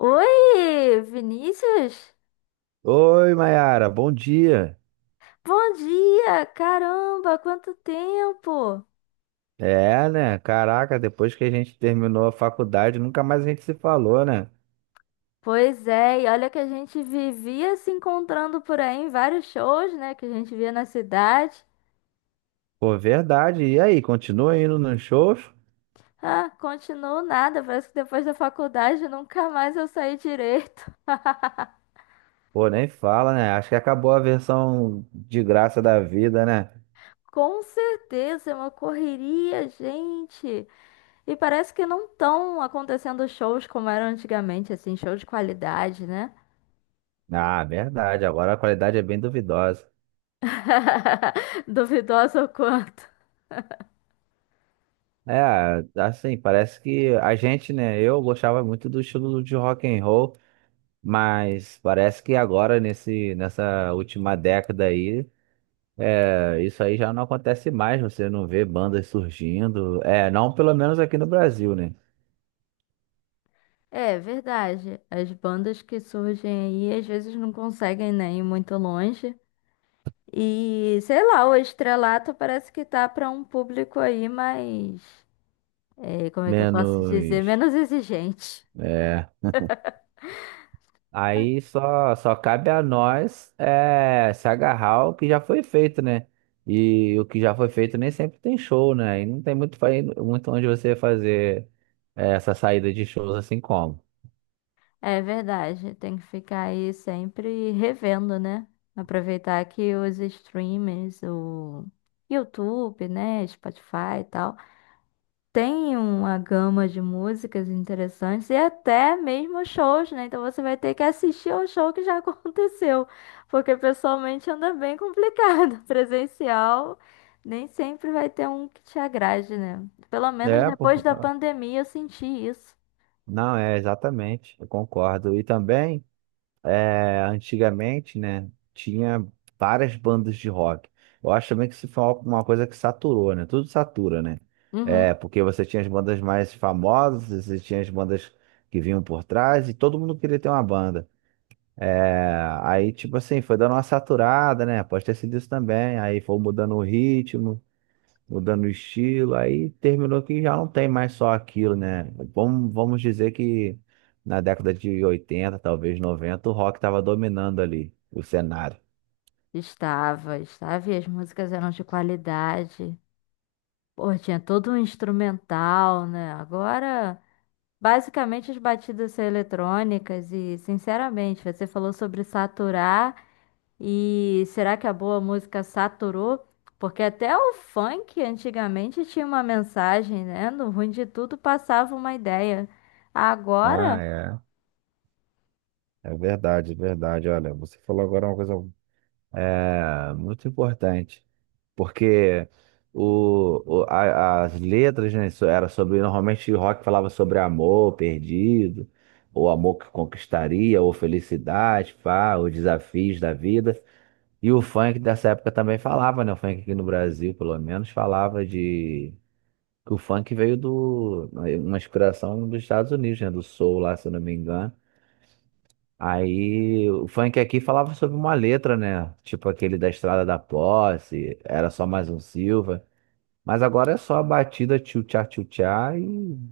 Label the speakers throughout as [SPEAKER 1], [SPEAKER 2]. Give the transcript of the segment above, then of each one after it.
[SPEAKER 1] Oi, Vinícius?
[SPEAKER 2] Oi, Mayara, bom dia.
[SPEAKER 1] Bom dia! Caramba, quanto tempo!
[SPEAKER 2] É, né? Caraca, depois que a gente terminou a faculdade, nunca mais a gente se falou, né?
[SPEAKER 1] Pois é, e olha que a gente vivia se encontrando por aí em vários shows, né, que a gente via na cidade.
[SPEAKER 2] Pô, verdade. E aí, continua indo nos shows?
[SPEAKER 1] Ah, continuou nada, parece que depois da faculdade nunca mais eu saí direito.
[SPEAKER 2] Pô, nem fala, né? Acho que acabou a versão de graça da vida, né?
[SPEAKER 1] Com certeza, é uma correria, gente. E parece que não estão acontecendo shows como eram antigamente, assim, show de qualidade, né?
[SPEAKER 2] Ah, verdade. Agora a qualidade é bem duvidosa.
[SPEAKER 1] Duvidoso o quanto.
[SPEAKER 2] É, assim, parece que a gente, né? Eu gostava muito do estilo de rock and roll, mas parece que agora nesse nessa última década aí. Isso aí já não acontece mais, você não vê bandas surgindo. É, não pelo menos aqui no Brasil, né?
[SPEAKER 1] É verdade. As bandas que surgem aí às vezes não conseguem nem ir muito longe. E sei lá, o estrelato parece que tá para um público aí mais. Como é que eu posso dizer?
[SPEAKER 2] Menos.
[SPEAKER 1] Menos exigente.
[SPEAKER 2] É. Aí só cabe a nós, se agarrar ao que já foi feito, né? E o que já foi feito nem sempre tem show, né? E não tem muito onde você fazer essa saída de shows assim como.
[SPEAKER 1] É verdade. Tem que ficar aí sempre revendo, né? Aproveitar que os streamers, o YouTube, né? Spotify e tal. Tem uma gama de músicas interessantes e até mesmo shows, né? Então você vai ter que assistir ao show que já aconteceu, porque pessoalmente anda bem complicado. Presencial nem sempre vai ter um que te agrade, né? Pelo menos
[SPEAKER 2] É,
[SPEAKER 1] depois da
[SPEAKER 2] por...
[SPEAKER 1] pandemia eu senti isso.
[SPEAKER 2] não, é exatamente, eu concordo. E também. Antigamente, né, tinha várias bandas de rock. Eu acho também que isso foi uma coisa que saturou, né? Tudo satura, né? É,
[SPEAKER 1] Uhum.
[SPEAKER 2] porque você tinha as bandas mais famosas, você tinha as bandas que vinham por trás e todo mundo queria ter uma banda. É, aí, tipo assim, foi dando uma saturada, né? Pode ter sido isso também. Aí foi mudando o ritmo, mudando o estilo, aí terminou que já não tem mais só aquilo, né? Vamos dizer que na década de 80, talvez 90, o rock estava dominando ali o cenário.
[SPEAKER 1] Estava, estava, e as músicas eram de qualidade. Pô, tinha todo um instrumental, né? Agora. Basicamente, as batidas são eletrônicas e, sinceramente, você falou sobre saturar e será que a boa música saturou? Porque até o funk antigamente tinha uma mensagem, né? No ruim de tudo passava uma ideia. Agora,
[SPEAKER 2] Ah, é. É verdade, é verdade. Olha, você falou agora uma coisa. É muito importante, porque as letras, né, era sobre, normalmente o rock falava sobre amor perdido, ou amor que conquistaria, ou felicidade, pá, os desafios da vida. E o funk dessa época também falava, né? O funk aqui no Brasil, pelo menos, falava de. Que o funk veio do. Uma inspiração dos Estados Unidos, né? Do soul lá, se eu não me engano. Aí o funk aqui falava sobre uma letra, né? Tipo aquele da Estrada da Posse, era só mais um Silva. Mas agora é só a batida tchutchá tchutchá e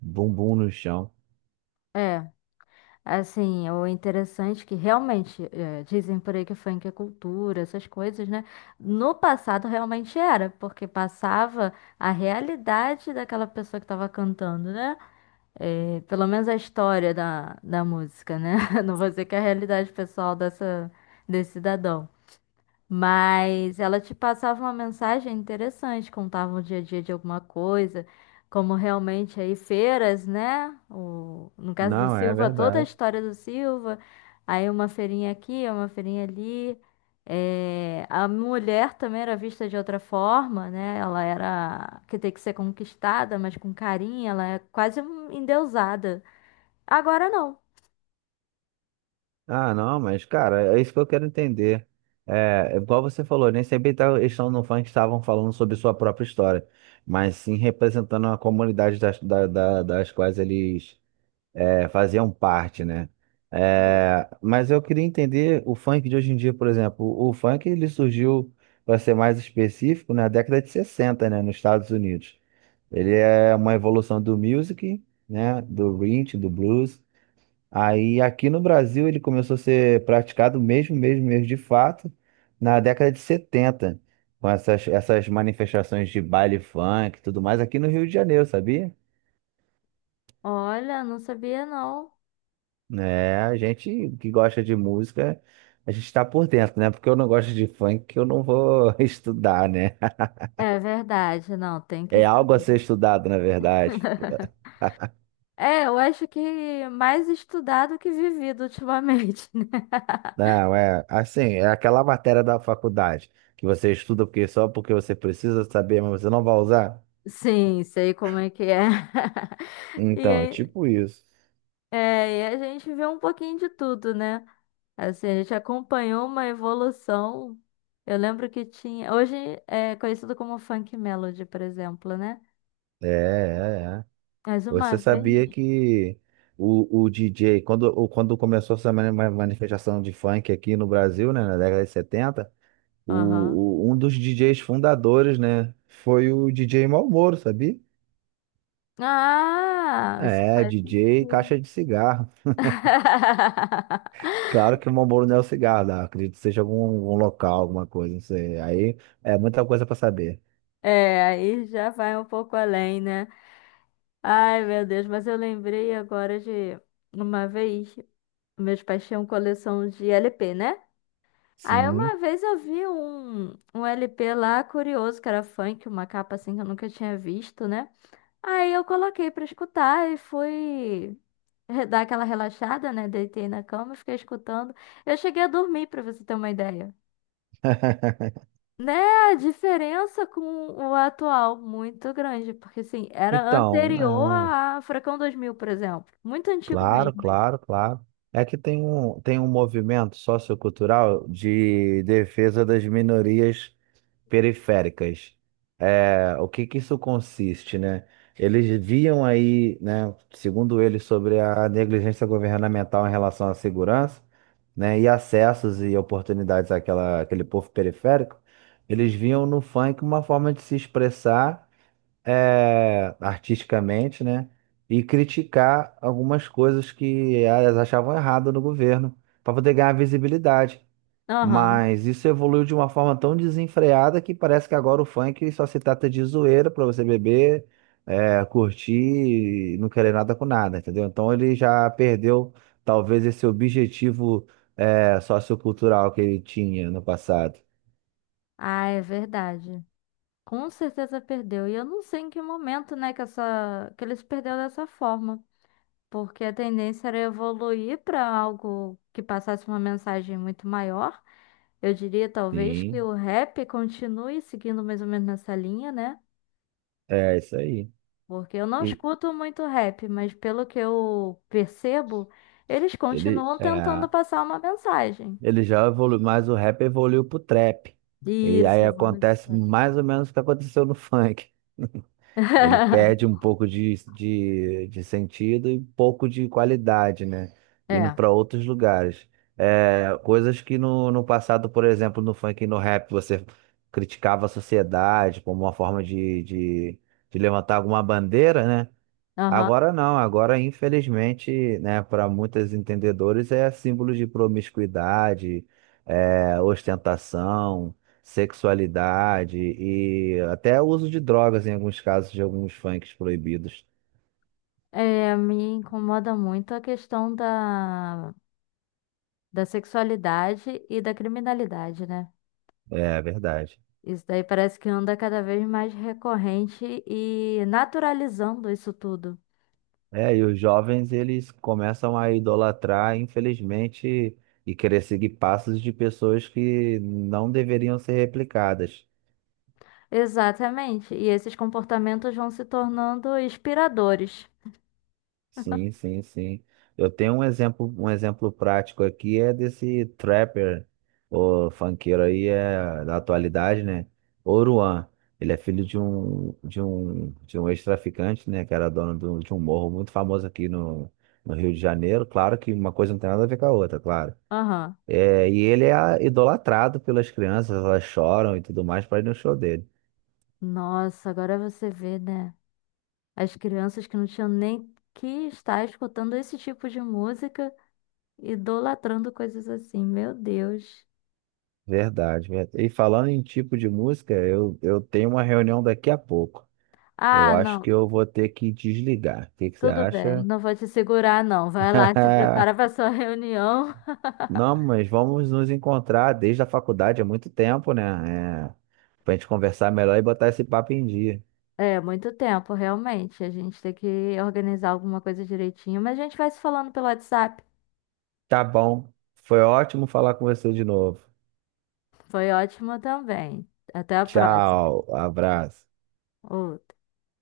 [SPEAKER 2] bumbum no chão.
[SPEAKER 1] é, assim, o interessante é que realmente, dizem por aí que funk é cultura, essas coisas, né? No passado realmente era, porque passava a realidade daquela pessoa que estava cantando, né? É, pelo menos a história da música, né? Não vou dizer que é a realidade pessoal dessa, desse cidadão. Mas ela te passava uma mensagem interessante, contava o dia a dia de alguma coisa, como realmente aí feiras, né? O, no caso do
[SPEAKER 2] Não, é
[SPEAKER 1] Silva, toda a
[SPEAKER 2] verdade.
[SPEAKER 1] história do Silva, aí uma feirinha aqui, uma feirinha ali. É, a mulher também era vista de outra forma, né? Ela era que tem que ser conquistada, mas com carinho, ela é quase endeusada. Agora não.
[SPEAKER 2] Ah, não, mas, cara, é isso que eu quero entender. É, é igual você falou, nem sempre eles estão no funk, estavam falando sobre sua própria história, mas sim representando a comunidade das quais eles, faziam parte, né? É, mas eu queria entender o funk de hoje em dia, por exemplo. O funk, ele surgiu, para ser mais específico, na década de 60, né, nos Estados Unidos. Ele é uma evolução do music, né, do rhythm, do blues. Aí aqui no Brasil ele começou a ser praticado mesmo, mesmo, mesmo de fato, na década de 70, com essas manifestações de baile funk e tudo mais aqui no Rio de Janeiro, sabia?
[SPEAKER 1] Olha, não sabia não.
[SPEAKER 2] É, a gente que gosta de música, a gente está por dentro, né? Porque eu não gosto de funk, que eu não vou estudar, né?
[SPEAKER 1] É verdade, não, tem que
[SPEAKER 2] É algo a
[SPEAKER 1] saber.
[SPEAKER 2] ser estudado, na verdade.
[SPEAKER 1] É, eu acho que mais estudado que vivido ultimamente, né?
[SPEAKER 2] Não, é assim, é aquela matéria da faculdade que você estuda porque só porque você precisa saber, mas você não vai usar.
[SPEAKER 1] Sim, sei como é que é. E,
[SPEAKER 2] Então, é tipo isso.
[SPEAKER 1] é, e a gente vê um pouquinho de tudo, né? Assim, a gente acompanhou uma evolução. Eu lembro que tinha. Hoje é conhecido como Funk Melody, por exemplo, né?
[SPEAKER 2] É, é, é.
[SPEAKER 1] Mas
[SPEAKER 2] Você
[SPEAKER 1] uma
[SPEAKER 2] sabia
[SPEAKER 1] vez.
[SPEAKER 2] que o DJ, quando começou essa manifestação de funk aqui no Brasil, né, na década de 70,
[SPEAKER 1] Aham.
[SPEAKER 2] um dos DJs fundadores, né, foi o DJ Malboro, sabia?
[SPEAKER 1] Ah, isso
[SPEAKER 2] É,
[SPEAKER 1] faz
[SPEAKER 2] DJ
[SPEAKER 1] sentido.
[SPEAKER 2] Caixa de Cigarro. Claro que o Malboro não é o cigarro, né? Acredito que seja algum local, alguma coisa, não sei. Aí é muita coisa para saber.
[SPEAKER 1] É, aí já vai um pouco além, né? Ai, meu Deus, mas eu lembrei agora de uma vez, meus pais tinham coleção de LP, né? Aí uma
[SPEAKER 2] Sim.
[SPEAKER 1] vez eu vi um LP lá curioso, que era funk, uma capa assim que eu nunca tinha visto, né? Aí eu coloquei pra escutar e fui dar aquela relaxada, né? Deitei na cama e fiquei escutando. Eu cheguei a dormir, pra você ter uma ideia. Né, a diferença com o atual, muito grande, porque assim, era
[SPEAKER 2] Então,
[SPEAKER 1] anterior a Furacão 2000 por exemplo. Muito antigo
[SPEAKER 2] claro,
[SPEAKER 1] mesmo isso.
[SPEAKER 2] claro, claro. É que tem um movimento sociocultural de defesa das minorias periféricas. É, o que que isso consiste, né? Eles viam aí, né, segundo eles, sobre a negligência governamental em relação à segurança, né, e acessos e oportunidades àquela, àquele povo periférico. Eles viam no funk uma forma de se expressar, artisticamente, né? E criticar algumas coisas que elas achavam errado no governo, para poder ganhar visibilidade.
[SPEAKER 1] Aham.
[SPEAKER 2] Mas isso evoluiu de uma forma tão desenfreada que parece que agora o funk só se trata de zoeira para você beber, curtir e não querer nada com nada, entendeu? Então ele já perdeu talvez esse objetivo, sociocultural, que ele tinha no passado.
[SPEAKER 1] Ah, é verdade. Com certeza perdeu. E eu não sei em que momento, né, que ele se perdeu dessa forma, porque a tendência era evoluir para algo que passasse uma mensagem muito maior. Eu diria talvez que
[SPEAKER 2] Sim,
[SPEAKER 1] o rap continue seguindo mais ou menos nessa linha, né?
[SPEAKER 2] é isso aí.
[SPEAKER 1] Porque eu não
[SPEAKER 2] E
[SPEAKER 1] escuto muito rap, mas pelo que eu percebo, eles
[SPEAKER 2] ele,
[SPEAKER 1] continuam tentando
[SPEAKER 2] é.
[SPEAKER 1] passar uma mensagem.
[SPEAKER 2] Ele já evoluiu, mas o rap evoluiu pro trap. E
[SPEAKER 1] Isso,
[SPEAKER 2] aí
[SPEAKER 1] é uma
[SPEAKER 2] acontece
[SPEAKER 1] mensagem.
[SPEAKER 2] mais ou menos o que aconteceu no funk. Ele perde um pouco de sentido e um pouco de qualidade, né? Indo
[SPEAKER 1] É,
[SPEAKER 2] para outros lugares. É, coisas que no passado, por exemplo, no funk e no rap, você criticava a sociedade como uma forma de levantar alguma bandeira, né?
[SPEAKER 1] aham.
[SPEAKER 2] Agora não, agora infelizmente, né, para muitos entendedores é símbolo de promiscuidade, ostentação, sexualidade e até uso de drogas em alguns casos de alguns funks proibidos.
[SPEAKER 1] É, me incomoda muito a questão da sexualidade e da criminalidade, né?
[SPEAKER 2] É verdade.
[SPEAKER 1] Isso daí parece que anda cada vez mais recorrente e naturalizando isso tudo.
[SPEAKER 2] É, e os jovens eles começam a idolatrar, infelizmente, e querer seguir passos de pessoas que não deveriam ser replicadas.
[SPEAKER 1] Exatamente. E esses comportamentos vão se tornando inspiradores.
[SPEAKER 2] Sim, sim, sim. Eu tenho um exemplo prático aqui, é desse trapper, o funkeiro aí é da atualidade, né? Oruan. Ele é filho de um ex-traficante, né, que era dono de um morro muito famoso aqui no Rio de Janeiro. Claro que uma coisa não tem nada a ver com a outra, claro.
[SPEAKER 1] Aham.
[SPEAKER 2] É, e ele é idolatrado pelas crianças, elas choram e tudo mais para ir no show dele.
[SPEAKER 1] Nossa, agora você vê, né? As crianças que não tinham nem que estar escutando esse tipo de música, idolatrando coisas assim. Meu Deus.
[SPEAKER 2] Verdade, verdade. E falando em tipo de música, eu tenho uma reunião daqui a pouco. Eu
[SPEAKER 1] Ah,
[SPEAKER 2] acho que
[SPEAKER 1] não,
[SPEAKER 2] eu vou ter que desligar. O que que você
[SPEAKER 1] tudo bem,
[SPEAKER 2] acha?
[SPEAKER 1] não vou te segurar, não. Vai lá, se prepara para sua reunião.
[SPEAKER 2] Não, mas vamos nos encontrar desde a faculdade há muito tempo, né? É, pra gente conversar melhor e botar esse papo em dia.
[SPEAKER 1] É, muito tempo, realmente. A gente tem que organizar alguma coisa direitinho, mas a gente vai se falando pelo WhatsApp.
[SPEAKER 2] Tá bom. Foi ótimo falar com você de novo.
[SPEAKER 1] Foi ótimo também. Até a próxima.
[SPEAKER 2] Tchau, abraço.
[SPEAKER 1] Outro.